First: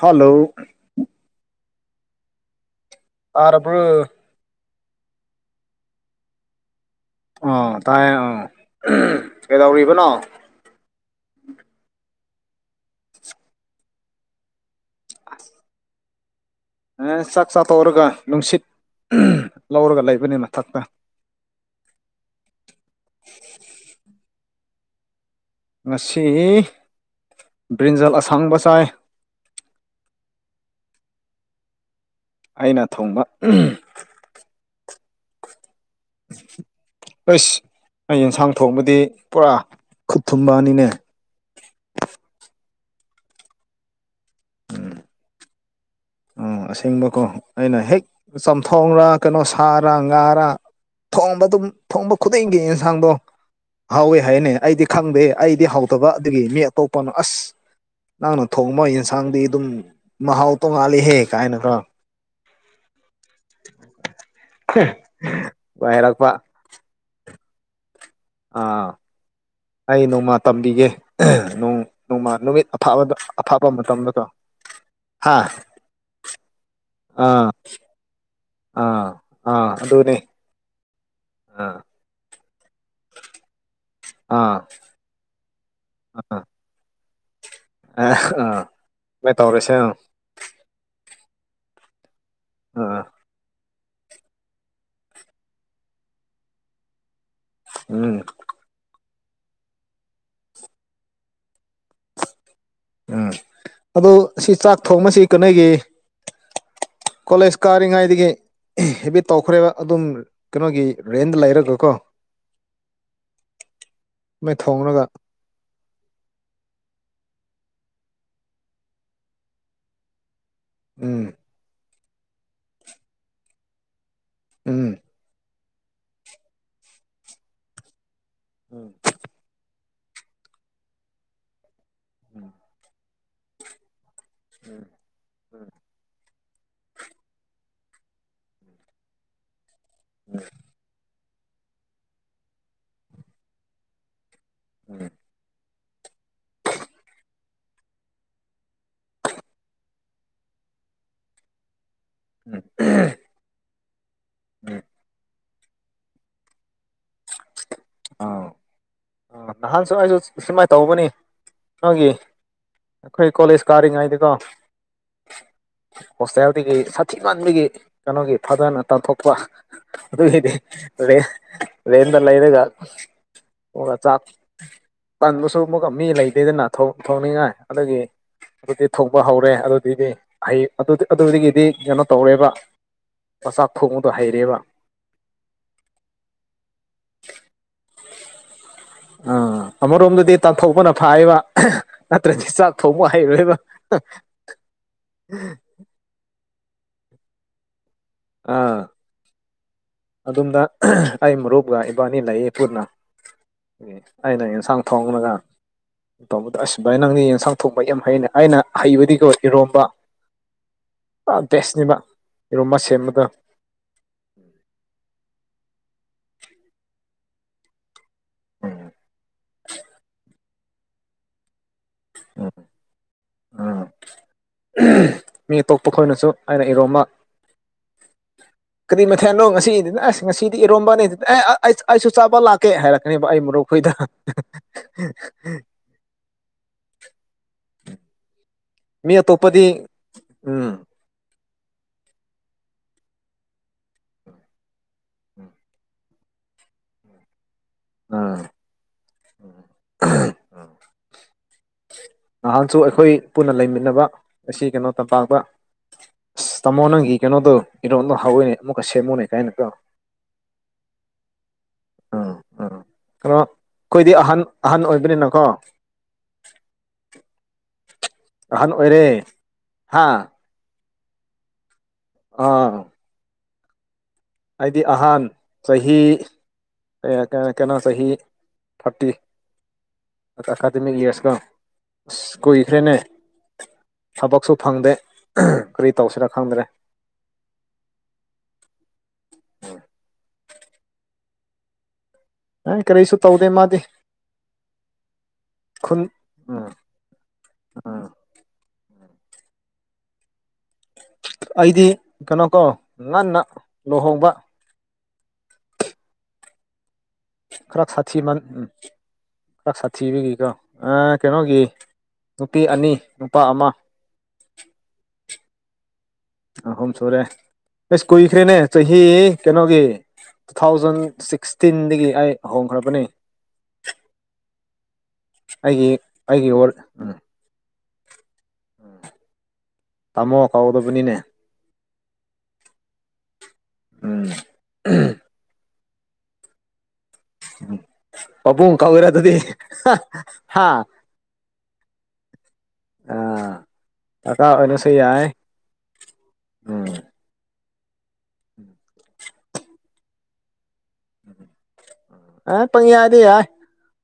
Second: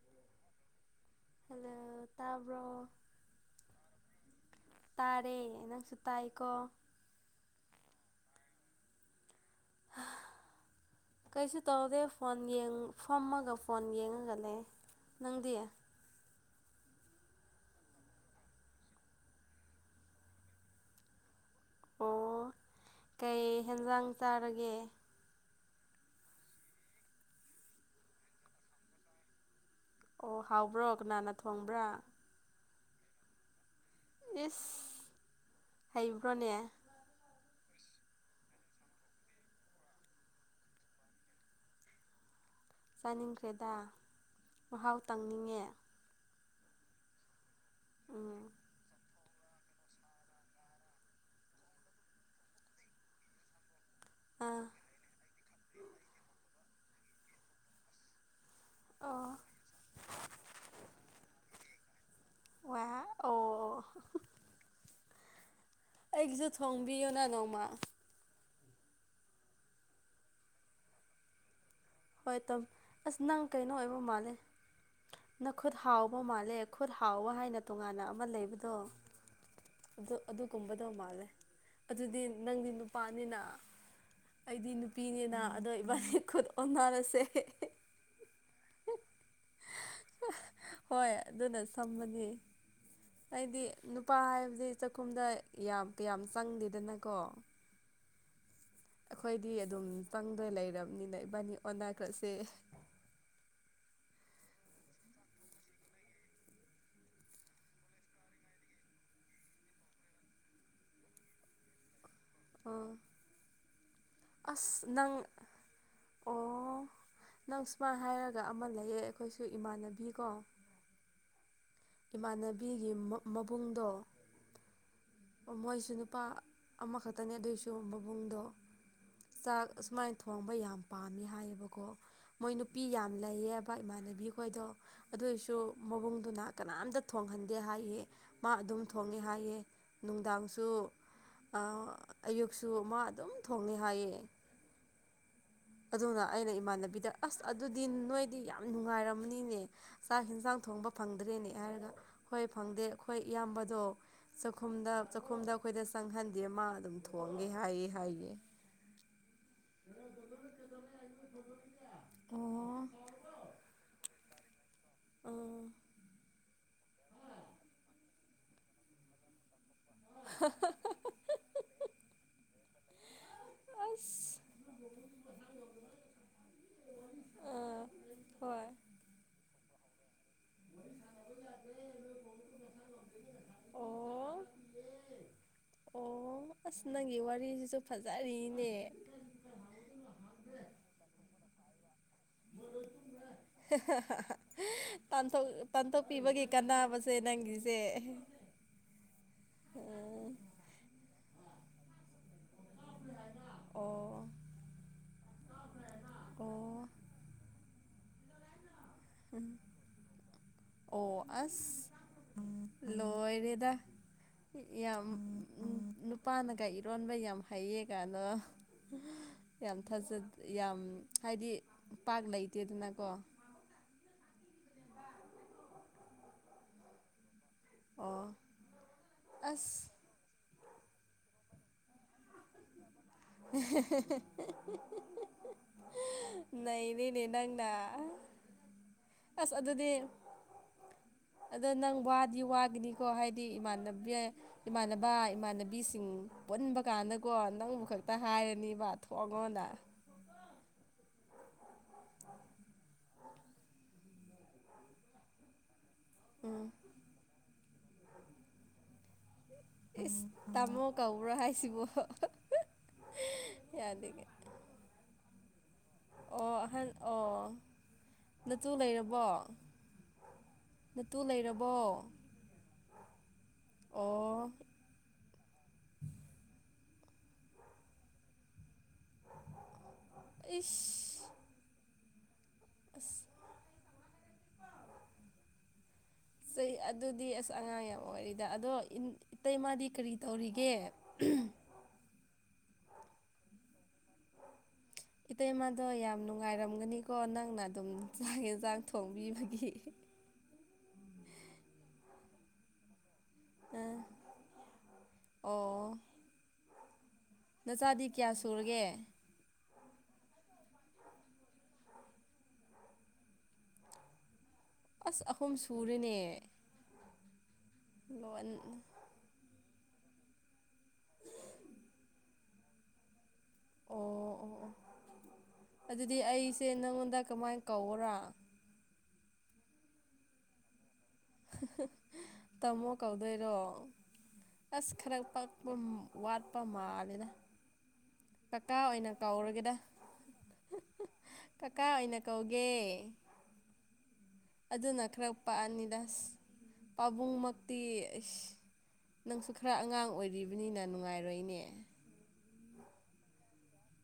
Hello hello ꯇꯥꯕ꯭ꯔꯣ ꯑꯔ ꯄꯨꯔ ꯇꯥꯔꯦ ꯅꯪꯁꯨ ꯇꯥꯏꯀꯣ ꯑ ꯇꯥꯏ ꯑꯥ ꯀꯩꯗꯧꯔꯤꯕꯅꯣ ꯀꯩꯁꯨ ꯇꯧꯗꯦ ꯐꯣꯟ ꯐꯝꯃꯒ ꯐꯣꯟ ꯌꯦꯡꯉꯒꯅꯦ ꯅꯪꯗꯤ ꯆꯥꯛ ꯆꯥꯊꯧꯔꯒ ꯅꯨꯡꯁꯤꯠ ꯂꯧꯔꯒ ꯂꯩꯕꯅꯤ ꯃꯊꯛꯇ ꯑꯣ ꯀꯩ ꯍꯦꯟꯖꯥꯡ ꯆꯥꯔꯒꯦ ꯫ ꯉꯁꯤ ꯕ꯭ꯔꯤꯟꯖꯜ ꯑꯁꯥꯡꯕ ꯆꯥꯏ ꯑꯣ ꯍꯥꯎꯕ꯭ꯔꯣ ꯀꯅꯥꯅ ꯊꯣꯡꯕ꯭ꯔꯥ ꯑꯩꯅ ꯊꯣꯡꯕ ꯑꯦꯁ ꯍꯥꯏꯕ꯭ꯔꯣꯅꯦ ꯑꯁ ꯑꯩ ꯌꯦꯟꯁꯥꯡ ꯊꯣꯡꯕꯗꯤ ꯄꯨꯔꯥ ꯈꯨꯠ ꯊꯨꯝꯕꯑꯅꯤꯅꯦ ꯆꯥꯅꯤꯡꯈ꯭ꯔꯦꯗ ꯃꯍꯥꯎ ꯇꯪꯅꯤꯡꯉꯦ ꯎꯝ ꯑꯁꯦꯡꯕꯀꯣ ꯑꯩꯅ ꯍꯦꯛ ꯎꯝ ꯆꯝꯊꯣꯡꯔꯥ ꯫ ꯀꯩꯅꯣ ꯁꯥꯔ ꯉꯥꯔ ꯊꯣꯡꯕ ꯑꯗꯨꯝ ꯊꯣꯡꯕ ꯈꯨꯗꯤꯡꯒꯤ ꯌꯦꯟꯁꯥꯡꯗꯣ ꯍꯥꯎꯋꯦ ꯍꯥꯏꯅꯦ ꯑꯥ ꯑꯩꯗꯤ ꯈꯪꯗꯦ ꯑꯩꯗꯤ ꯍꯥꯎꯗꯕ ꯑꯗꯨꯒꯤ ꯃꯤ ꯑꯇꯣꯞꯄꯅꯣ ꯑꯁ ꯅꯪꯅ ꯊꯣꯡꯕ ꯑꯣ ꯌꯦꯟꯁꯥꯡꯗꯤ ꯑꯗꯨꯝ ꯃꯍꯥꯎ ꯇꯣꯡꯉꯥꯜꯂꯤꯍꯦꯛ ꯀꯥꯏꯅ ꯈꯣ ꯑꯣ ꯑꯣ ꯍꯥꯏꯔꯛꯄ ꯑꯩꯒꯤꯁꯨ ꯊꯣꯡꯕꯤꯌꯨꯅ ꯅꯣꯡꯃ ꯑꯥ ꯑꯩ ꯅꯣꯡꯃ ꯇꯝꯕꯤꯒꯦ ꯅꯣꯡ ꯅꯣꯡꯃ ꯍꯣꯏ ꯇꯝ ꯅꯨꯃꯤꯠ ꯑꯐꯥꯕꯗ ꯑꯐꯥꯞꯕ ꯃꯇꯝꯗꯀꯣ ꯍꯥ ꯅ ꯈꯨꯠ ꯍꯥꯎꯕ ꯃꯥꯜꯂꯦ ꯈꯨꯠ ꯍꯥꯎꯕ ꯑꯥ ꯍꯥꯏꯅ ꯇꯣꯉꯥꯟꯅ ꯑꯃ ꯂꯩꯕꯗꯣ ꯑ ꯑꯗꯨꯗꯅꯦ ꯀꯨꯝꯕꯗꯧ ꯃꯥꯜꯂꯦ ꯑꯗꯨꯗꯤ ꯅꯪꯗꯤ ꯅꯨꯄꯥꯅꯤꯅ ꯑꯥ ꯑꯩꯗꯤ ꯅꯨ ꯅꯨꯄꯤꯅꯤꯅ ꯑꯗꯣ ꯏꯕꯥꯅꯤ ꯈꯨꯠ ꯑꯣꯟꯅꯔꯁꯦ ꯑꯦ ꯑꯥ ꯃꯣꯏ ꯇꯧꯔꯤꯁꯦ ꯑꯪ ꯍꯣꯏ ꯑꯗꯨꯅ ꯁꯝꯕꯅꯤ ꯑꯥ ꯑꯩꯗꯤ ꯅꯨꯄꯥ ꯍꯥꯏꯕꯗꯤ ꯆꯥꯛꯈꯨꯝꯗ ꯌꯥꯝ ꯀꯌꯥꯝ ꯆꯪꯗꯦꯗꯅꯀꯣ ꯎꯝ ꯑꯩꯈꯣꯏꯗꯤ ꯑꯗꯨꯝ ꯇꯪꯗ ꯂꯩꯔꯕꯅꯤꯅ ꯏꯕꯥꯅꯤ ꯑꯣꯟꯅ ꯈ꯭ꯔꯁꯦ ꯎꯝ ꯑꯗꯨ ꯁꯤ ꯆꯥꯛ ꯊꯣꯡꯕꯁꯤ ꯀꯩꯅꯒꯤ ꯀꯣꯂꯦꯖ ꯀꯥꯔꯤꯉꯩꯗꯒꯤ ꯍꯦꯐꯦꯠ ꯇꯧꯈ꯭ꯔꯦꯕ ꯑꯗꯨꯝ ꯀꯩꯅꯣꯒꯤ ꯔꯦꯟꯗ ꯂꯩꯔꯒꯀꯣ ꯑꯣ ꯁꯨꯃꯥꯏꯅ ꯑꯁ ꯊꯣꯡꯔꯒ ꯅꯪ ꯑꯣ ꯅꯪ ꯁꯨꯃꯥꯏꯅ ꯍꯥꯏꯔꯒ ꯑꯃ ꯂꯩꯌꯦ ꯑꯩꯈꯣꯏꯁꯨ ꯏꯃꯥꯟꯅꯕꯤꯀꯣ ꯎꯝ ꯏꯃꯥꯟꯅꯕꯤꯒꯤ ꯃꯕꯨꯡꯗꯣ ꯎꯝ ꯃꯣꯏꯁꯨ ꯅꯨꯄꯥ ꯑꯃꯈꯛꯇꯅꯤ ꯑꯗꯨꯏꯁꯨ ꯃꯕꯨꯡꯗꯣ ꯎꯝ ꯆꯥꯛ ꯁꯨꯃꯥꯏꯅ ꯫ ꯊꯣꯡꯕ ꯌꯥꯝ ꯄꯥꯝꯃꯤ ꯍꯥꯏꯌꯦꯕꯀꯣ ꯃꯣꯏ ꯅꯨꯄꯤ ꯌꯥꯝ ꯂꯩꯌꯦꯕ ꯏꯃꯥꯟꯅꯕꯤ ꯈꯣꯏꯗꯣ ꯎꯝ ꯑꯗꯨꯏꯁꯨ ꯎꯝ ꯃꯕꯨꯡꯗꯨꯅ ꯀꯅꯥꯝꯇ ꯊꯣꯡꯍꯟꯗꯦ ꯍꯥꯏꯌꯦ ꯃꯥ ꯑꯗꯨꯝ ꯊꯣꯡꯉꯦ ꯍꯥꯏꯌꯦ꯫ ꯅꯨꯡꯗꯥꯡꯁꯨ ꯑꯌꯨꯛꯁꯨ ꯃꯥ ꯑꯗꯨꯝ ꯊꯣꯡꯉꯦ ꯍꯥꯏꯌꯦ ꯎꯝ꯫ ꯑꯗꯨꯅ ꯑꯩꯅ ꯏꯃꯥꯟꯅꯕꯤꯗ ꯑꯁ ꯑꯗꯨꯗꯤ ꯅꯣꯏꯗꯤ ꯌꯥꯝ ꯅꯨꯡꯉꯥꯏꯔꯝꯅꯤꯅꯦ ꯫ ꯆꯥꯛ ꯌꯦꯟꯁꯥꯡ ꯊꯣꯡꯕ ꯐꯪꯗ꯭ꯔꯦꯅꯦ ꯍꯥꯏꯔꯒ ꯍꯣꯏ ꯐꯪꯗꯦ ꯑꯩꯈꯣꯏ ꯏꯌꯥꯝꯕꯗꯣ ꯎꯝ ꯆꯥꯛꯈꯨꯝꯗ ꯆꯥꯛꯈꯨꯝꯗ ꯑꯩꯈꯣꯏꯗ ꯆꯪꯍꯟꯗꯦ ꯃꯥ ꯑꯗꯨꯝ ꯊꯣꯡꯒꯦ ꯍꯥꯏꯌꯦ ꯍꯥꯏꯌꯦ ꯑꯥ ꯑ ꯅꯍꯥꯟꯁꯨ ꯑꯩꯁꯨ ꯁꯨꯃꯥꯏ ꯇꯧꯕꯅꯤ ꯫ ꯅꯪꯒꯤ ꯑꯣ ꯑꯩꯈꯣꯏ ꯀꯣꯂꯦꯖ ꯀꯥꯔꯤꯉꯩꯗꯤꯀꯣ ꯫ ꯑꯥ ꯍꯣꯁꯇꯦꯜꯗꯒꯤ ꯁꯥꯊꯤꯃꯟꯕꯒꯤ ꯀꯩꯅꯣꯒꯤ ꯐꯥꯗꯔꯅ ꯇꯥꯟꯊꯣꯛꯄ ꯫ ꯑꯩꯈꯣꯏꯗꯤ ꯔꯦ ꯔꯦꯟꯗꯂꯩꯔꯒ ꯑꯃꯨꯛꯀ ꯆꯥꯛ ꯑꯁ ꯇꯟꯕꯁꯨ ꯑꯃꯨꯛꯀ ꯃꯤ ꯂꯩꯇꯦꯗꯅ ꯊꯣ- ꯊꯣꯡꯅꯤꯡꯉꯥꯏ ꯑꯥ ꯑꯗꯨꯗꯒꯤ ꯍꯣꯏ ꯑꯗꯨꯒꯤ ꯫ ꯊꯣꯛꯄ ꯍꯧꯔꯦ ꯑꯗꯨꯗꯤ ꯍꯩ ꯑꯗꯨꯗꯒꯤꯗꯤ ꯀꯩꯅꯣ ꯇꯧꯔꯦꯕ ꯃꯆꯥꯛ ꯑꯣ꯫ ꯊꯣꯡꯕꯗꯣ ꯍꯩꯔꯦꯕ ꯑꯣ ꯑꯁ ꯅꯪꯒꯤ ꯋꯥꯔꯤꯁꯤꯁꯨ ꯐꯖꯔꯤꯅꯦ꯫ ꯑꯥ ꯑꯃꯔꯣꯝꯗꯗꯤ ꯇꯥꯟꯊꯣꯛꯄꯅ ꯐꯥꯏꯕ ꯅꯠꯇ꯭ꯔꯗꯤ ꯆꯥꯛ ꯊꯣꯡꯕ ꯍꯩꯔꯣꯏꯕ ꯄꯊꯣ ꯄꯥꯟꯊꯣꯛꯄꯤꯕꯒꯤ ꯀꯥꯟꯅꯕꯁꯦ ꯅꯪꯒꯤꯁꯦ ꯑꯥ ꯎꯝ ꯑꯗꯨꯝꯗ ꯑꯩ ꯃꯔꯨꯞꯞꯒ ꯏꯕꯅꯤ ꯂꯩꯌꯦ ꯄꯨꯟꯅ ꯑꯣ ꯑꯩꯅ ꯌꯦꯟꯁꯡ ꯊꯣꯡꯂꯒ ꯇꯧꯕꯗꯣ ꯏꯁ ꯑꯣ ꯚꯥꯏ ꯅꯪꯗꯤ ꯌꯦꯟꯁꯥꯡ ꯊꯣꯡꯕ ꯌꯥꯝ ꯍꯩꯅ ꯑꯩꯅ ꯫ ꯍꯩꯕꯗꯤꯀꯣ ꯏꯔꯣꯝꯕ ꯑꯣ ꯕꯦꯁꯅꯤꯕ ꯏꯔꯣꯝꯕ ꯁꯦꯝꯕ ꯂꯣꯏꯔꯣꯗ ꯌꯥꯝ ꯅꯨꯄꯥꯅꯒ ꯏꯔꯣꯟꯕ ꯌꯥꯝ ꯍꯩꯌꯦ ꯀꯅ ꯌꯥꯝ ꯊꯖꯦ ꯌꯥꯝ ꯍꯥꯏꯗꯤ ꯄꯥꯛ ꯂꯩꯇꯦꯗꯅꯀꯣ ꯎꯝ ꯃꯤ ꯑꯇꯣꯞꯄ ꯈꯣꯏꯅꯁꯨ ꯑꯩꯅ ꯏꯔꯣꯝꯃ ꯑꯣ ꯀꯔꯤ ꯃꯊꯦꯜꯅꯣ ꯉꯁꯤꯗꯤ ꯑꯁ ꯉꯁꯤꯗꯤ ꯏꯔꯣꯝꯕꯅꯤꯗꯤ ꯑꯦ ꯑꯩ ꯑꯩꯁꯨ ꯆꯥꯕ ꯂꯥꯛ ꯀꯩ ꯍꯥꯏꯔꯛꯀꯅꯦꯕ ꯑꯩ ꯃꯔꯨꯞ ꯈꯣꯏꯗ ꯫ ꯅꯩꯔꯦꯅꯦ ꯅꯪꯅ ꯃꯤ ꯑꯁ ꯑꯇꯣꯞꯄꯗꯤ ꯑꯗꯨꯗꯤ꯫ ꯎꯝ ꯑꯗꯣ ꯅꯪ ꯋꯥꯗꯤ ꯋꯥꯒꯅꯤꯀꯣ ꯍꯥꯏꯗꯤ ꯏꯃꯥꯟꯅꯕꯤ ꯏꯃꯥꯟꯅꯕ ꯏꯃꯥꯟꯅꯕꯤꯁꯤꯡ ꯄꯨꯟꯕ ꯀꯥꯟꯗ ꯀꯣ ꯅꯪꯕꯨ ꯈꯛꯇ ꯎꯝ ꯍꯥꯏꯔꯅꯤꯕ ꯊꯣꯛꯑꯉꯣꯟꯗ ꯅꯍꯥꯟꯁꯨ ꯑꯩꯈꯣꯏ ꯄꯨꯟꯅ ꯂꯩꯃꯤꯟꯅꯕ ꯑꯁꯤ ꯀꯩꯅꯣ ꯇꯝꯄꯥꯛꯄ ꯑꯁ ꯇꯥꯃꯣ ꯅꯪꯒꯤ ꯀꯩꯅꯣꯗꯣ ꯏꯔꯣꯟꯗꯣ ꯍꯥꯎꯏꯅꯦ ꯑꯃꯨꯛꯀ ꯁꯦꯝꯃꯨꯅꯦ ꯀꯥꯏꯅ ꯀꯣ ꯏꯁ ꯇꯥꯃꯣ ꯀꯧꯕ꯭ꯔꯣ ꯍꯥꯏꯁꯤꯕꯣ ꯎꯝ ꯎꯝ ꯀꯩꯅꯣ ꯌꯥꯗꯦ ꯑꯩꯈꯣꯏꯗꯤ ꯑꯍꯟ ꯑꯍꯟ ꯑꯣꯏꯕꯅꯤꯅꯀꯣ ꯑꯣ ꯑꯍꯟ ꯑꯣ ꯑꯍꯟ ꯅꯇꯨ ꯑꯣꯏꯔꯦ ꯂꯩꯔꯕꯣ ꯍꯥ ꯅꯇꯨ ꯂꯩꯔꯕꯣ ꯑꯥ ꯑꯣ ꯗꯤ ꯑꯍꯥꯟ ꯆꯍꯤ ꯀꯩꯅꯣ ꯆꯍꯤ ꯊꯥꯔꯇꯤ ꯑꯦꯀꯥꯗꯃꯤꯛ ꯏꯁ ꯏꯌꯥꯔꯁꯀꯣ ꯑꯁ ꯀꯨꯏꯈ꯭ꯔꯦꯅꯦ ꯑꯁ ꯊꯕꯛꯁꯨ ꯐꯪꯗꯦ ꯀꯔꯤ ꯇꯧꯁꯤꯔꯥ ꯈꯪꯗ꯭ꯔꯦ ꯆꯩ ꯑꯗꯨꯗꯤ ꯑꯁ ꯑꯉꯥꯡ ꯌꯥꯝ ꯑꯣꯏꯔꯤꯗ ꯑꯗꯣ ꯏꯇꯩꯃꯗꯤ ꯀꯔꯤ ꯇꯧꯔꯤꯒꯦ ꯑ ꯀꯔꯤꯁꯨ ꯇꯧꯗꯦ ꯃꯗꯤ ꯏꯇꯩꯃꯥꯗꯣ ꯌꯥꯝ ꯎꯝ ꯅꯨꯡꯉꯥꯏꯔꯝꯒꯅꯤꯀꯣ ꯅꯪꯅ ꯑꯗꯨꯝ ꯎꯝ ꯆꯥꯡ ꯑꯦꯟꯁꯥꯡ ꯊꯣꯡꯕꯤꯕꯒꯤ ꯑꯩꯗꯤ ꯀꯩꯅꯣ ꯀꯣ ꯅꯟꯅ ꯑꯣ ꯀꯔꯥꯛ ꯅꯆꯥꯗꯤ ꯁꯥꯇꯤ ꯀꯌꯥ ꯃꯥꯟ ꯎ ꯁꯨꯔꯒꯦ ꯁꯥꯊꯤꯕꯒꯤꯀꯣ ꯀꯩꯅꯣꯒꯤ ꯅꯨꯄꯤ ꯑꯅꯤ ꯅꯨꯄꯥ ꯑꯃ ꯑꯁ ꯑꯍꯨꯝ ꯁꯨꯔꯦꯅꯦ ꯑꯍꯣꯝ ꯁꯨꯔꯦ ꯏꯁ ꯂꯣꯟ ꯀꯨꯏꯈ꯭ꯔꯦꯅꯦ ꯆꯍꯤ ꯀꯩꯅꯣꯒꯤ ꯇꯨ ꯊꯥꯎꯖꯟ ꯁꯤꯛꯁꯇꯤꯟꯗꯒꯤ ꯑꯩ ꯍꯣꯡꯈ꯭ꯔꯕꯅꯤ ꯑꯣ ꯑꯣ ꯑꯣ ꯑꯩꯒꯤ ꯑꯗꯨꯗꯤ ꯑꯩꯒꯤ ꯑꯩꯁꯦ ꯋꯥꯔ ꯅꯪꯉꯣꯟꯗ ꯀꯃꯥꯏꯅ ꯀꯧꯋꯣꯔꯥ ꯇꯥꯃꯣꯀꯥꯎꯗ ꯄꯅꯤꯅꯦ ꯇꯥꯝꯃꯣ ꯀꯧꯗꯣꯏꯔꯣ ꯎꯝ ꯑꯁ ꯈꯔ ꯄꯛ ꯋꯥꯠꯄ ꯃꯥꯜꯂꯤꯅ ꯄꯄꯨꯡ ꯀꯕꯨꯔꯦ ꯑꯗꯨꯗꯤ ꯀꯧꯔꯒꯦꯗ ꯍꯥ ꯀꯀꯥ ꯑꯣꯏꯅ ꯀꯧꯒꯦ ꯑꯥ ꯀꯀꯥ ꯑꯣꯏꯅꯁꯨ ꯑꯗꯨꯅ ꯌꯥꯏ ꯈꯔ ꯄꯥꯛꯑꯅꯤꯗꯥꯁ ꯎꯝ ꯄꯥꯕꯨꯡꯃꯛ ꯗꯤ ꯑꯁ ꯅꯪꯁꯨ ꯈꯔ ꯑꯉꯥꯡ ꯑꯣꯏꯔꯤꯕꯅꯤꯅ ꯅꯨꯡꯉꯥꯏꯔꯣꯏꯅꯦ ꯑ ꯄꯪ ꯌꯥꯗ ꯌꯥꯏ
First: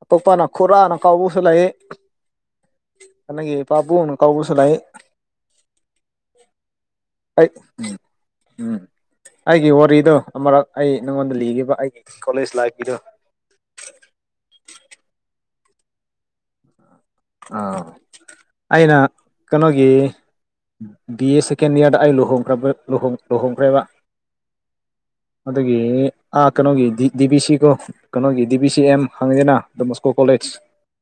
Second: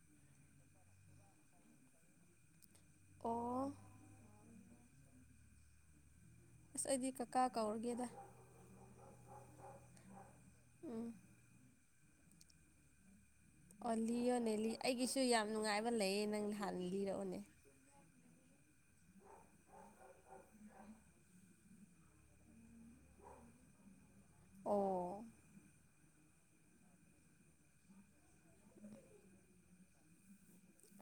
ꯑꯇꯣꯄꯅ ꯈꯨꯔꯥꯅ ꯀꯥꯎꯕꯁꯨ ꯂꯩ ꯑꯗꯒꯤ ꯑꯣ ꯄꯥꯕꯨꯡꯅ ꯀꯥꯎꯕꯁꯨ ꯂꯩ ꯑꯁ ꯑꯩꯗꯤꯀꯛ ꯑꯩ ꯎꯝ ꯎꯝ ꯑꯩꯒꯤ ꯋꯥꯔꯤꯗꯣ ꯑꯃꯨꯔꯛ ꯑꯩ ꯎꯝ ꯅꯪꯉꯣꯟꯗ ꯂꯤꯈꯤꯕ ꯑꯩꯒꯤ ꯀꯣꯂꯦꯖ ꯂꯥꯏꯐꯀꯤꯗꯣ ꯑꯣ ꯂꯤꯌꯅꯦ ꯂꯤ ꯑꯩꯒꯤꯁꯨ ꯌꯥꯝ ꯅꯨꯡꯉꯥꯏꯕ ꯂꯩꯌꯦ ꯅꯪ ꯍꯥꯟꯅ ꯂꯤꯔꯛꯑꯣꯅꯦ ꯑꯩꯔ ꯀꯩꯅꯣꯒꯤ ꯕꯤ ꯑꯦꯁ ꯀꯦꯟꯗꯤꯌꯥꯗ ꯑ ꯂꯨꯍꯣꯡꯈ꯭ꯔ ꯂꯍꯣ ꯂꯨꯍꯣꯡꯈ꯭ꯔꯦꯕ ꯑꯣ ꯑꯗꯨꯒꯤ ꯑꯥ ꯀꯩꯅꯣꯒꯤ ꯗꯤ ꯕꯤ ꯁꯤ ꯀꯣ ꯀꯩꯅꯣꯒꯤ ꯗꯤ ꯕꯤ ꯁꯤ ꯑꯦꯝ ꯍꯪꯉꯦꯅ ꯗꯣꯟ ꯕꯣꯁꯀꯣ ꯀꯣꯂꯦꯖ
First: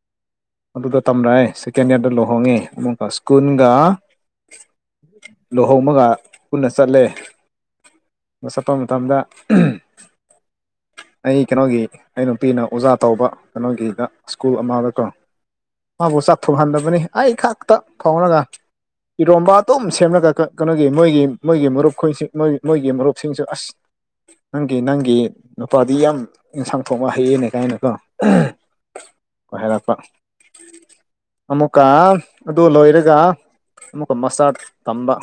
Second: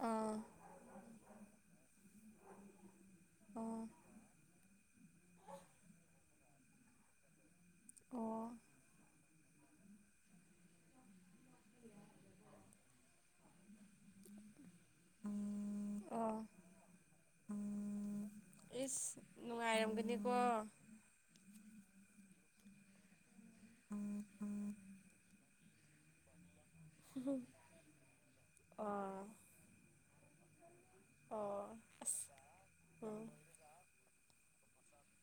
ꯑꯥ ꯑꯗꯨꯗ ꯇꯝꯂꯛꯑꯦ ꯁꯦꯀꯦꯟ ꯏꯌꯥꯔꯗ ꯂꯨꯍꯣꯡꯉꯤ ꯑꯗꯨꯒ ꯁ꯭ꯀꯨꯟꯒ ꯑꯣ ꯂꯨꯍꯣꯡꯕꯒ ꯄꯨꯟꯅ ꯆꯠꯂꯦ ꯑꯣ ꯆꯠꯄ ꯃꯇꯝꯗ ꯑꯩ ꯀꯩꯅꯣꯒꯤ ꯑꯩ ꯅꯨꯄꯤꯅ ꯑꯣꯖꯥ ꯇꯧꯕ ꯀꯩꯅꯣꯒꯤꯗ ꯁ꯭ꯀꯨꯜ ꯑꯃꯗꯀꯣ ꯃꯕꯨ ꯑꯣ ꯆꯥꯛꯊꯣꯛꯍꯟꯗꯕꯅꯤ ꯑꯩ ꯈꯥꯛꯇ ꯊꯣꯡꯔꯒ ꯏꯁ ꯏꯔꯣꯝꯕꯇꯣꯝ ꯅꯨꯡꯉꯥꯏꯔꯝꯒꯅꯤꯀꯣ ꯁꯦꯝꯂꯒ ꯀꯩꯅꯣꯒꯤ ꯃꯣꯏꯒꯤ ꯃꯣꯏꯒꯤ ꯃꯔꯨꯞ ꯈꯣꯏꯁꯤꯡ ꯃꯣꯏ ꯃꯣꯏꯒꯤ ꯃꯔꯨꯞꯁꯤꯡꯁꯨ ꯑꯁ ꯑꯣꯝ ꯎꯝ ꯅꯪꯒꯤ ꯅꯪꯒꯤ ꯅꯨꯄꯥꯗꯤ ꯌꯥꯝ ꯏꯟꯁꯥꯡ ꯊꯣꯛꯕ ꯍꯩꯌꯦꯅꯦ ꯀꯥꯏꯅꯀꯣ ꯑꯥ ꯫ ꯍꯥꯏꯔꯛꯄ ꯑꯣ ꯑꯃꯨꯛꯀ ꯑꯁ ꯑꯗꯨ ꯂꯣꯏꯔꯒ ꯎꯝ ꯫ ꯑꯃꯨꯛꯀ ꯃꯥꯁꯇꯔ ꯇꯝꯕ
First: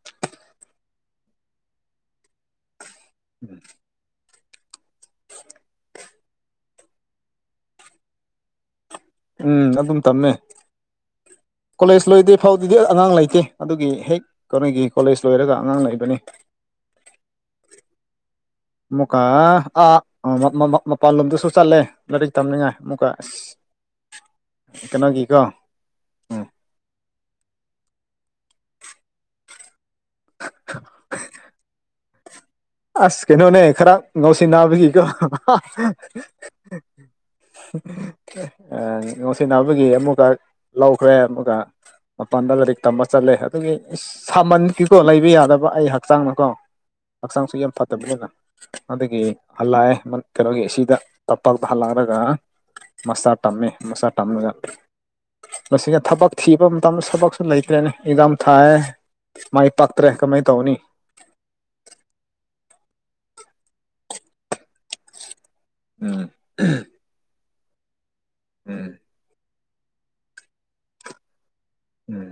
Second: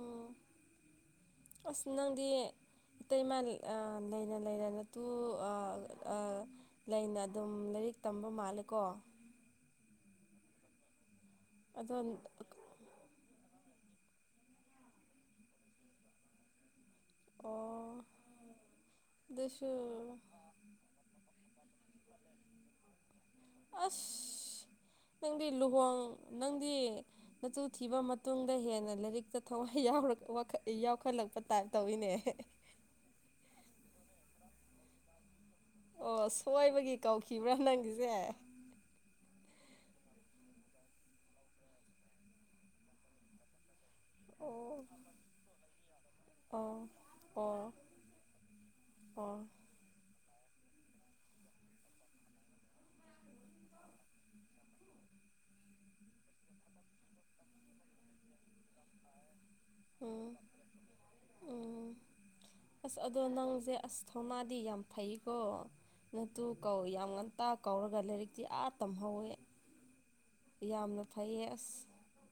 ꯎꯝ ꯑꯁ ꯅꯪꯗꯤ ꯏꯇꯩꯃꯥ ꯂꯩꯅ ꯂꯩꯅ ꯅꯇꯨ ꯑ ꯑ ꯂꯩꯅ ꯑꯗꯨꯝ ꯂꯥꯏꯔꯤꯛ ꯇꯝꯕ ꯃꯥꯜꯂꯦꯀꯣ ꯎꯝ ꯑꯗꯨꯝ ꯇꯝꯃꯦ ꯑꯗꯣ ꯀꯣꯂꯦꯖ ꯂꯣꯏꯗ꯭ꯔꯤ ꯐꯥꯎ ꯫ ꯑꯗꯨꯗꯤ ꯑꯉꯥꯡ ꯂꯩꯇꯦ ꯑꯗꯨꯒꯤ ꯍꯦꯛ ꯀꯩꯅꯣꯒꯤ ꯀꯣꯂꯦꯖ ꯂꯣꯏꯔꯒ ꯑꯉꯥꯡ ꯂꯩꯕꯅꯤ ꯑꯣ꯫ ꯑꯃꯨꯛꯀ ꯑꯗꯨꯁꯨ ꯑꯥ ꯃꯄꯥꯟꯂꯣꯝꯗꯁꯨ ꯆꯠꯂꯦ ꯂꯥꯏꯔꯤꯛ ꯇꯝꯅꯤꯡꯉꯥꯏ ꯑꯃꯨꯛꯀ ꯑꯁ ꯑꯁ ꯀꯩꯅꯣꯒꯤꯀꯣ ꯅꯪꯗꯤ ꯂꯨꯍꯣꯡ ꯎꯝ ꯅꯪꯗꯤ ꯅꯇꯨ ꯊꯤꯕ ꯃꯇꯨꯡꯗ ꯍꯦꯟꯅ ꯂꯥꯏꯔꯤꯛꯇ ꯊꯋꯥꯏ ꯌꯥ ꯌꯥꯎꯈꯠꯂꯛꯄ ꯇꯥꯏꯞ ꯇꯧꯋꯦꯅꯦ ꯑꯁ ꯀꯩꯅꯣꯅꯦ ꯈꯔ ꯉꯧꯁꯤ ꯅꯥꯕꯒꯤꯀꯣ ꯑꯣ ꯁꯣꯏꯕꯒꯤ ꯀꯧꯈꯤꯕ꯭ꯔꯥ ꯅꯪꯒꯤꯁꯦ ꯅꯨꯡꯁꯤꯅꯕꯒꯤ ꯑꯃꯨꯛꯀ ꯂꯧꯈ꯭ꯔꯦ ꯑꯃꯨꯛꯀ ꯃꯄꯥꯟꯗ ꯂꯥꯏꯔꯤꯛ ꯇꯝꯕ ꯆꯠꯂꯦ ꯑꯗꯨꯒꯤ ꯑꯣ ꯁꯥꯃꯈꯤꯀꯣ ꯂꯩꯕ ꯌꯥꯗꯕ ꯑꯩ ꯍꯛꯆꯥꯡꯅꯀꯣ ꯑꯣ ꯍꯛꯆꯥꯡꯁꯤ ꯌꯥꯝ ꯑꯣ ꯐꯠꯇꯕꯅꯤꯅ ꯑꯗꯒꯤ ꯑꯣ ꯍꯜꯂꯛꯑꯦ ꯀꯩꯅꯣꯒꯤ ꯑꯁꯤꯗ ꯇꯞꯄꯗ ꯍꯜꯂꯛꯑꯂꯒ ꯃꯁꯇꯥ ꯇꯝꯃꯦ ꯃꯆꯥ ꯇꯝꯔꯒ ꯃꯁꯤꯅ ꯊꯕꯛ ꯊꯤꯕ ꯃꯇꯝꯗ ꯊꯕꯛꯁꯨ ꯂꯩꯇ꯭ꯔꯦꯅꯦ ꯑꯦꯛꯖꯥꯝ ꯊꯥꯏ ꯃꯥꯏ ꯄꯥꯛꯇ꯭ꯔꯦ ꯀꯃꯥꯏ ꯇꯧꯅꯤ ꯑꯣ ꯑꯁ ꯑꯗꯣ ꯅꯪꯖꯦ ꯑꯁ ꯊꯧꯅꯥꯗꯤ ꯌꯥꯝ ꯐꯩꯀꯣ ꯎꯝ ꯅꯇꯨ ꯀꯧ ꯌꯥꯝ ꯉꯝ ꯇꯥ ꯀꯧꯔꯒ ꯂꯥꯏꯔꯤꯛꯇꯤ ꯑꯥ ꯎꯝ ꯇꯝꯍꯧꯋꯦ ꯌꯥꯝꯅ ꯐꯩꯌꯦ ꯑꯁ ꯎꯝ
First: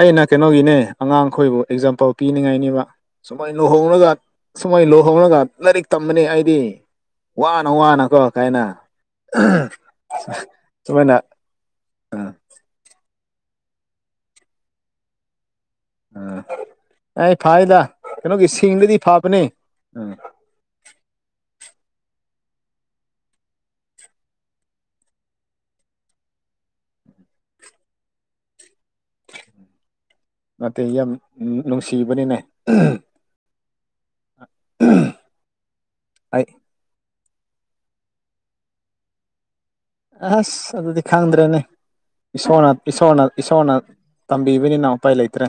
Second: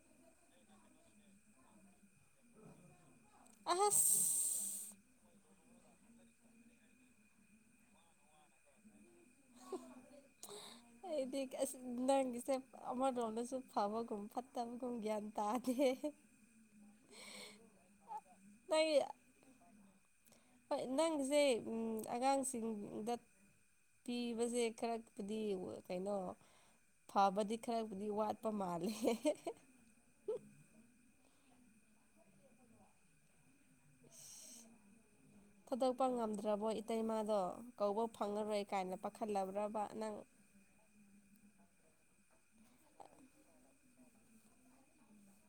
ꯑꯩꯅ ꯀꯩꯅꯣꯒꯤꯅꯦ ꯑꯉꯥꯡꯈꯣꯏꯕꯨ ꯑꯦꯛꯖꯥꯝꯄꯜ ꯄꯤꯅꯤꯡꯉꯥꯏꯅꯦꯕ ꯁꯨꯃꯩ ꯂꯨꯍꯣꯡꯔꯒ ꯑꯁ ꯁꯨꯃꯥꯏꯅ ꯂꯨꯍꯧꯔꯒ ꯂꯥꯏꯔꯤꯛ ꯇꯝꯕꯅꯤ ꯑꯩꯗꯤ ꯋꯥꯅ ꯋꯥꯅꯀꯣ ꯀꯥꯏꯅ ꯁꯨꯃꯥꯏꯅ ꯑꯩꯗꯤ ꯑꯥ ꯅꯪꯒꯤꯁꯦ ꯑꯃꯔꯣꯝꯗꯁꯨ ꯐꯕꯒꯨꯝ ꯐꯠꯇꯕꯒꯨꯝ ꯒ꯭ꯌꯥꯟ ꯇꯥꯗꯦ ꯎꯝ ꯑꯩ ꯐꯥꯏꯗ ꯀꯅꯣꯒꯤ ꯅꯪ ꯁꯤꯡꯗꯗꯤ ꯐꯕꯅꯦ ꯎꯝ ꯍꯣꯏ ꯅꯪꯖꯦ ꯑꯝ ꯑꯉꯥꯡꯁꯤꯡꯗꯠ ꯇꯤꯕꯖꯦ ꯈꯔꯄꯨꯠꯗꯤ ꯋ ꯀꯩꯅꯣ ꯐꯥꯕꯗꯤ ꯈꯔꯕꯨꯗꯤ ꯋꯥꯠꯄ ꯃꯥꯂꯦ ꯅꯇꯩ ꯌꯥꯝ ꯅꯨꯡꯁꯤꯕꯅꯤꯅꯦ ꯎꯝ ꯊꯥꯗꯣꯛꯄ ꯑꯩ ꯉꯝꯗ꯭ꯔꯕꯣ ꯏꯇꯩꯃꯥꯗꯣ ꯀꯧꯕ ꯐꯪꯉꯔꯣꯏ ꯀꯥꯏꯅ ꯄꯥꯈꯠꯂꯕ꯭ꯔꯕ ꯅꯪ ꯑ ꯑꯁ ꯑꯗꯨꯗꯤ ꯈꯪꯗ꯭ꯔꯦꯅꯦ ꯏꯁꯣꯔꯅ ꯏꯁꯣꯔꯅ ꯏꯁꯣꯔꯅ ꯇꯝꯕꯤꯕꯅꯤꯅ ꯎꯄꯥꯏ ꯂꯩꯇ꯭ꯔꯦ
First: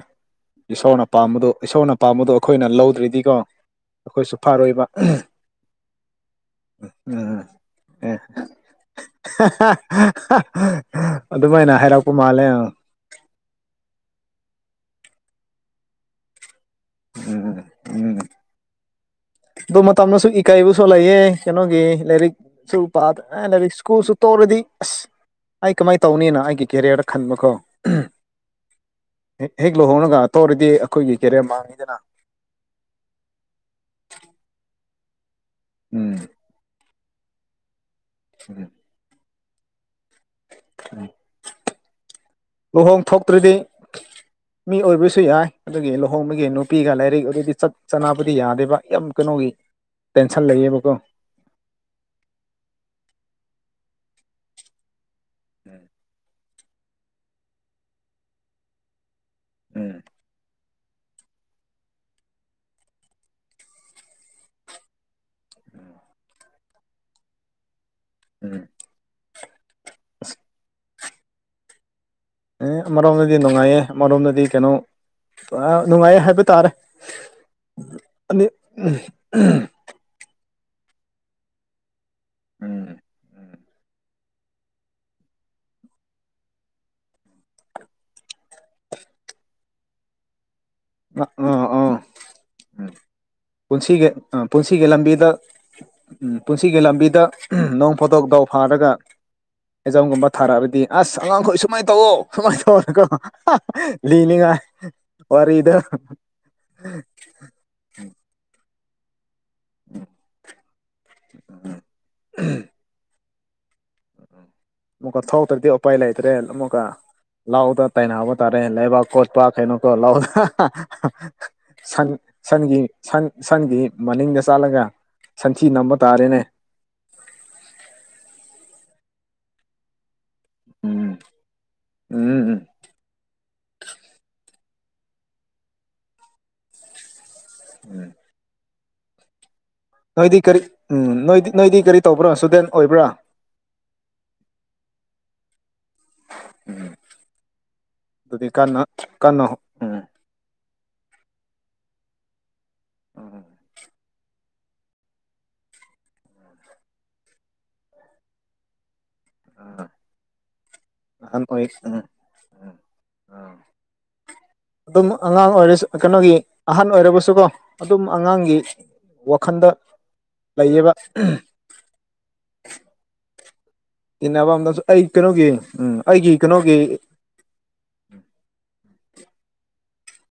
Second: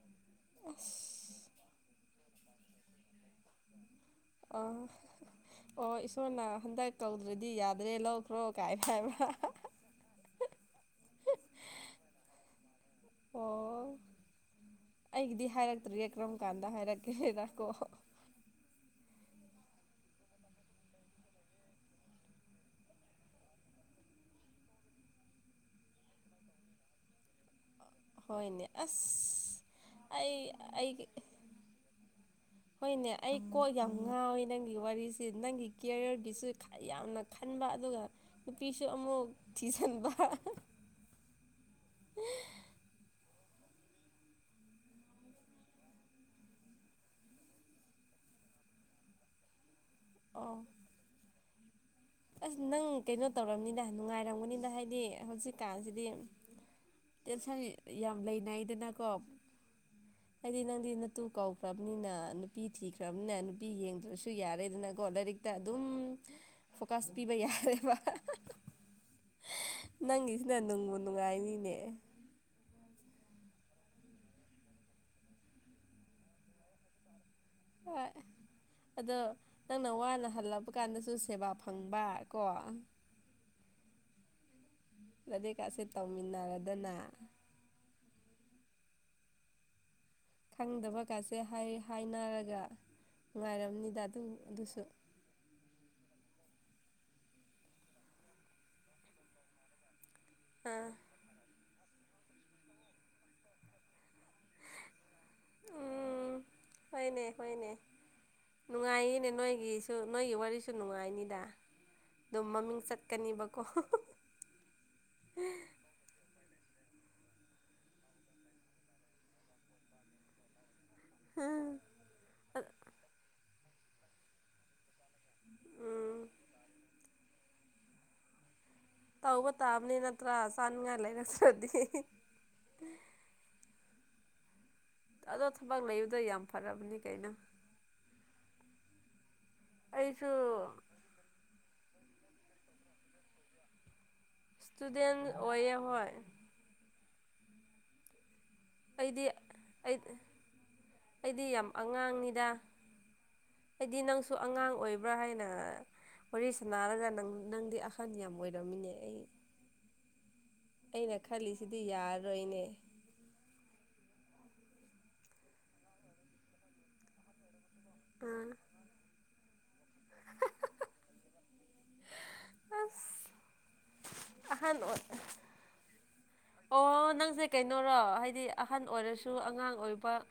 ꯏꯁꯣꯔꯅ ꯑꯁ ꯄꯥꯝꯕꯗꯣ ꯏꯁꯣꯔꯅ ꯄꯥꯝꯕꯗꯣ ꯑꯈꯣꯏꯅ ꯂꯧꯗ꯭ꯔꯤꯗꯤꯀꯒꯣ ꯑꯈꯣꯏꯁꯨ ꯐꯥꯔꯣꯏꯕ ꯑꯥ ꯑꯣ ꯏꯁꯣꯔꯅ ꯍꯟꯗꯛ ꯎꯝ ꯀꯧꯗ꯭ꯔꯗꯤ ꯌꯥꯗ꯭ꯔꯦ ꯂꯧꯈ꯭ꯔꯣ ꯀꯥꯏ ꯍꯥꯏꯕ ꯍ ꯑꯗꯨꯃꯥꯏꯅ ꯍꯥꯏꯔꯛꯄ ꯃꯥꯜꯂꯦ ꯑꯣ ꯑꯩꯒꯤꯗꯤ ꯍꯥꯏꯔꯛꯇ꯭ꯔꯤꯌꯦ ꯀꯔꯝ ꯀꯥꯟꯗ ꯍꯥꯏꯔꯛꯀꯦꯗ ꯎꯝ ꯀꯣ ꯑꯗꯣ ꯃꯇꯝꯅꯁꯨ ꯏꯀꯥꯏꯕ ꯁꯣ ꯂꯩꯌꯦ ꯀꯩꯅꯣꯒꯤ ꯂꯥꯏꯔꯤꯛ ꯁꯨ ꯄ ꯔꯤꯁꯀꯨ ꯁꯨ ꯇꯣꯔꯗꯤ ꯑꯩ ꯀꯃꯥꯏ ꯇꯧꯅꯤꯅ ꯑꯩꯒꯤ ꯀꯦꯔꯤꯌꯔꯗ ꯈꯟꯕꯀꯣ ꯍꯣꯏꯅꯦ ꯑꯁ ꯍꯦꯛ ꯂꯨꯍꯣꯡꯅꯒ ꯑꯩ ꯇꯧꯔꯗꯤ ꯑꯩꯒꯤ ꯑꯩꯈꯣꯏꯒꯤ ꯀꯦꯔꯤꯌꯔ ꯃꯥꯡꯉꯤꯗꯅ ꯍꯣꯏꯅꯦ ꯑꯩ ꯀꯣ ꯌꯥꯝ ꯉꯥꯎꯋꯤ ꯅꯪꯒꯤ ꯋꯥꯔꯤꯁꯤ ꯅꯪꯒꯤ ꯎꯝ ꯀꯤꯌꯔꯒꯤꯁꯨ ꯌꯥꯝꯅ ꯈꯟꯕ ꯑꯗꯨꯒ ꯅꯨꯄꯤꯁꯨ ꯑꯃꯨꯛ ꯊꯤꯖꯤꯟꯕ [inaudible] [unintelligible] ꯂꯨꯍꯣꯡ ꯊꯣꯛꯇ꯭ꯔꯗꯤ ꯃꯤ ꯑꯣꯏꯕꯁꯨ ꯌꯥꯏ ꯑꯗꯨꯒꯤ ꯂꯨꯍꯣꯡꯕꯒꯤ ꯅꯨꯄꯤꯒ ꯂꯥꯏꯔꯤꯛ ꯑꯗꯨꯗꯤ ꯆꯠ ꯆꯥꯅꯕꯗꯤ ꯌꯥꯗꯦꯕ ꯌꯥꯝ ꯀꯩꯅꯣꯒꯤ ꯇꯦꯟꯁꯟ ꯑꯣ ꯂꯩꯌꯦꯕꯀꯣ ꯑꯁ ꯅꯪ ꯀꯩꯅꯣ ꯇꯧꯔꯝꯅꯤꯗ ꯅꯨꯡꯉꯥꯏꯔꯝꯒꯅꯤꯗ ꯍꯥꯏꯗꯤ ꯍꯧꯖꯤꯛꯀꯥꯟꯁꯤꯗꯤ ꯇꯦꯟꯁꯟ ꯌꯥꯝ ꯂꯩꯅꯥꯏꯗꯅꯀꯣꯞ ꯎꯝ ꯍꯥꯏꯗꯤ ꯅꯪꯗꯤ ꯅꯠ ꯇꯨ ꯀꯧꯈ꯭ꯔꯕꯅꯤꯅ ꯅꯨꯄꯤ ꯊꯤꯈ꯭ꯔꯕꯅꯤꯅ ꯅꯨꯄꯤ ꯌꯦꯡꯗ꯭ꯔꯁꯨ ꯌꯥꯔꯦꯗꯅꯀꯣ ꯂꯥꯏꯔꯤꯛꯇ ꯑꯗꯨꯝ ꯐꯣꯀꯥꯁ ꯄꯤꯕ ꯌꯥꯔꯦꯕ ꯎꯝ ꯅꯪꯒꯤꯁꯤꯅ ꯅꯨꯡꯕꯨ ꯅꯨꯡꯉꯥꯏꯅꯤꯅꯦ ꯑꯦ ꯑꯃꯔꯣꯝꯗꯗꯤ ꯅꯨꯡꯉꯥꯏꯌꯦ ꯑꯃꯣꯝꯗꯗꯤ ꯀꯩꯅꯣ ꯕ ꯅꯨꯡꯉꯥꯏ ꯍꯥꯏꯕ ꯇꯥꯔꯦ ꯍꯣꯏ ꯑꯅꯤ ꯑꯗꯣ ꯅꯪꯅ ꯋꯥꯅ ꯍꯜꯂꯕ ꯀꯥꯟꯗꯁꯨ ꯁꯦꯕꯥ ꯐꯪꯕ ꯀꯣ ꯎꯝ ꯂꯗꯦꯀꯥꯁꯦ ꯇꯧꯃꯤꯟꯅꯔꯗꯅ ꯈꯪꯗꯕ ꯀꯥꯁꯦ ꯑꯥ ꯍꯥꯏ ꯑꯥ ꯍꯥꯏꯅꯔꯒ ꯅꯨꯡꯉꯥꯏꯔꯝꯅꯤꯗ ꯑꯗꯨ ꯑꯗꯨꯁꯨ ꯕꯤꯗ ꯄꯨꯟꯁꯤꯒꯤ ꯂꯝꯕꯤꯗ ꯅꯣꯡ ꯐꯣꯗꯣꯛ ꯗꯥꯎ ꯐꯥꯔꯒ ꯑꯦꯖꯥꯝꯒꯨꯝꯕ ꯊꯥꯔꯛꯑꯕꯗꯤ ꯑꯥ ꯑꯁ ꯑꯉꯥꯡꯈꯣꯏ ꯁꯨꯃꯥꯏꯅ ꯇꯧꯑꯣ ꯁꯨꯃꯥꯏꯅ ꯇꯧꯅꯤꯀꯣ [unintelligible] ꯂꯤꯅꯤꯡꯉꯥꯏ ꯋꯥꯔꯤꯗ ꯎꯝ ꯍꯣꯏꯅꯦ ꯍꯣꯏꯅꯦ ꯅꯨꯡꯉꯥꯏꯌꯦꯅꯦ ꯅꯣꯏ ꯒꯤꯁꯨ ꯅꯣꯏ ꯋꯥꯔꯤꯁꯨ ꯅꯨꯡꯉꯥꯏꯅꯤꯗ ꯑꯗꯨꯝ ꯃꯃꯤꯡ ꯆꯠꯀꯅꯤꯕꯀꯣ ꯑꯃꯨꯛꯀ ꯊꯥꯎꯇ꯭ꯔꯗꯤ ꯎꯄꯥꯏ ꯂꯩꯇ꯭ꯔꯦ ꯑꯃꯨꯛꯀ ꯂꯥꯎꯗ ꯇꯥꯏꯅꯕ ꯇꯥꯔꯦ ꯂꯩꯕꯥꯛ ꯀꯣꯠꯄ ꯀꯩꯅꯣꯀꯣ ꯂꯥꯎꯔꯒ ꯁꯡ ꯁꯟꯒꯤ ꯁꯟ ꯁꯟꯒꯤ ꯃꯅꯤꯡꯗ ꯆꯥꯂꯒ ꯁꯟꯊꯤ ꯅꯝꯕ ꯎꯝ ꯇꯥꯔꯦꯅꯦ ꯇꯧꯕ ꯇꯥꯕꯅꯤ ꯅꯠꯇ꯭ꯔ ꯆꯅꯉꯥꯏ ꯂꯩ ꯎꯝ ꯔꯛꯇ꯭ꯔꯗꯤ ꯎꯝ ꯎꯝ ꯑꯗꯣ ꯊꯕꯛ ꯂꯩꯕꯗꯣ ꯌꯥꯝ ꯐꯔꯕꯅꯤ ꯀꯩꯅꯣ [inaudible] ꯑꯩꯁꯨ ꯅꯣꯏꯗꯤ ꯀꯔꯤ ꯎꯝ ꯅꯣꯏꯗꯤ ꯅꯣꯏꯗꯤ ꯀꯔꯤ ꯇꯧꯕ꯭ꯔꯣ ꯁꯨꯗꯦꯟ ꯑꯣꯏꯕ꯭ꯔꯥ ꯏꯁꯇꯨꯗꯦꯟ ꯑꯣꯏꯌꯦ ꯍꯣꯏ ꯗꯨꯗꯤ ꯀꯟꯅ ꯀꯟꯅ ꯎꯝ ꯑꯩꯗ ꯑꯩꯗꯤ ꯌꯥꯝ ꯑꯉꯥꯡꯅꯤꯗ ꯎꯝ ꯑꯩꯗꯤ ꯅꯪꯁꯨ ꯁꯣ ꯑꯉꯥꯡ ꯑꯣꯏꯕ꯭ꯔꯥ ꯍꯥꯏꯅ ꯋꯥꯔꯤ ꯁꯥꯟꯅꯔꯒ ꯅꯪ ꯅꯪꯗꯤ ꯑꯍꯟ ꯌꯥꯝ ꯑꯣꯏꯔꯝꯃꯤꯅꯦ ꯑꯩ ꯎꯝ ꯑꯩꯅ ꯈꯜꯂꯤꯁꯤꯗꯤ ꯌꯥꯔꯔꯣꯏꯅꯦ ꯑꯥ ꯑꯗꯨꯝ ꯑꯉꯥꯡ ꯑꯣꯏꯔꯁꯨ ꯀꯩꯅꯣꯒꯤ ꯑꯍꯟ ꯑꯣꯏꯔꯕꯁꯨ ꯀꯣ ꯑꯗꯨꯝ ꯑꯥ ꯑꯉꯥꯡꯒꯤ ꯋꯥꯈꯟꯗ ꯂꯩꯌꯦꯕ ꯑꯁ ꯑꯍꯟ ꯇꯤꯟꯅꯕꯝꯗꯁꯨ ꯑꯩ ꯀꯩꯅꯣꯒꯤ ꯎꯝ ꯑꯩꯒꯤ ꯀꯩꯅꯣꯒꯤ ꯑꯣ ꯅꯪꯁꯦ ꯀꯩꯅꯣꯔꯣ ꯍꯥꯏꯗꯤ ꯑꯍꯟ ꯑꯣꯏꯔꯁꯨ ꯑꯉꯥꯡ ꯑꯣꯏꯕ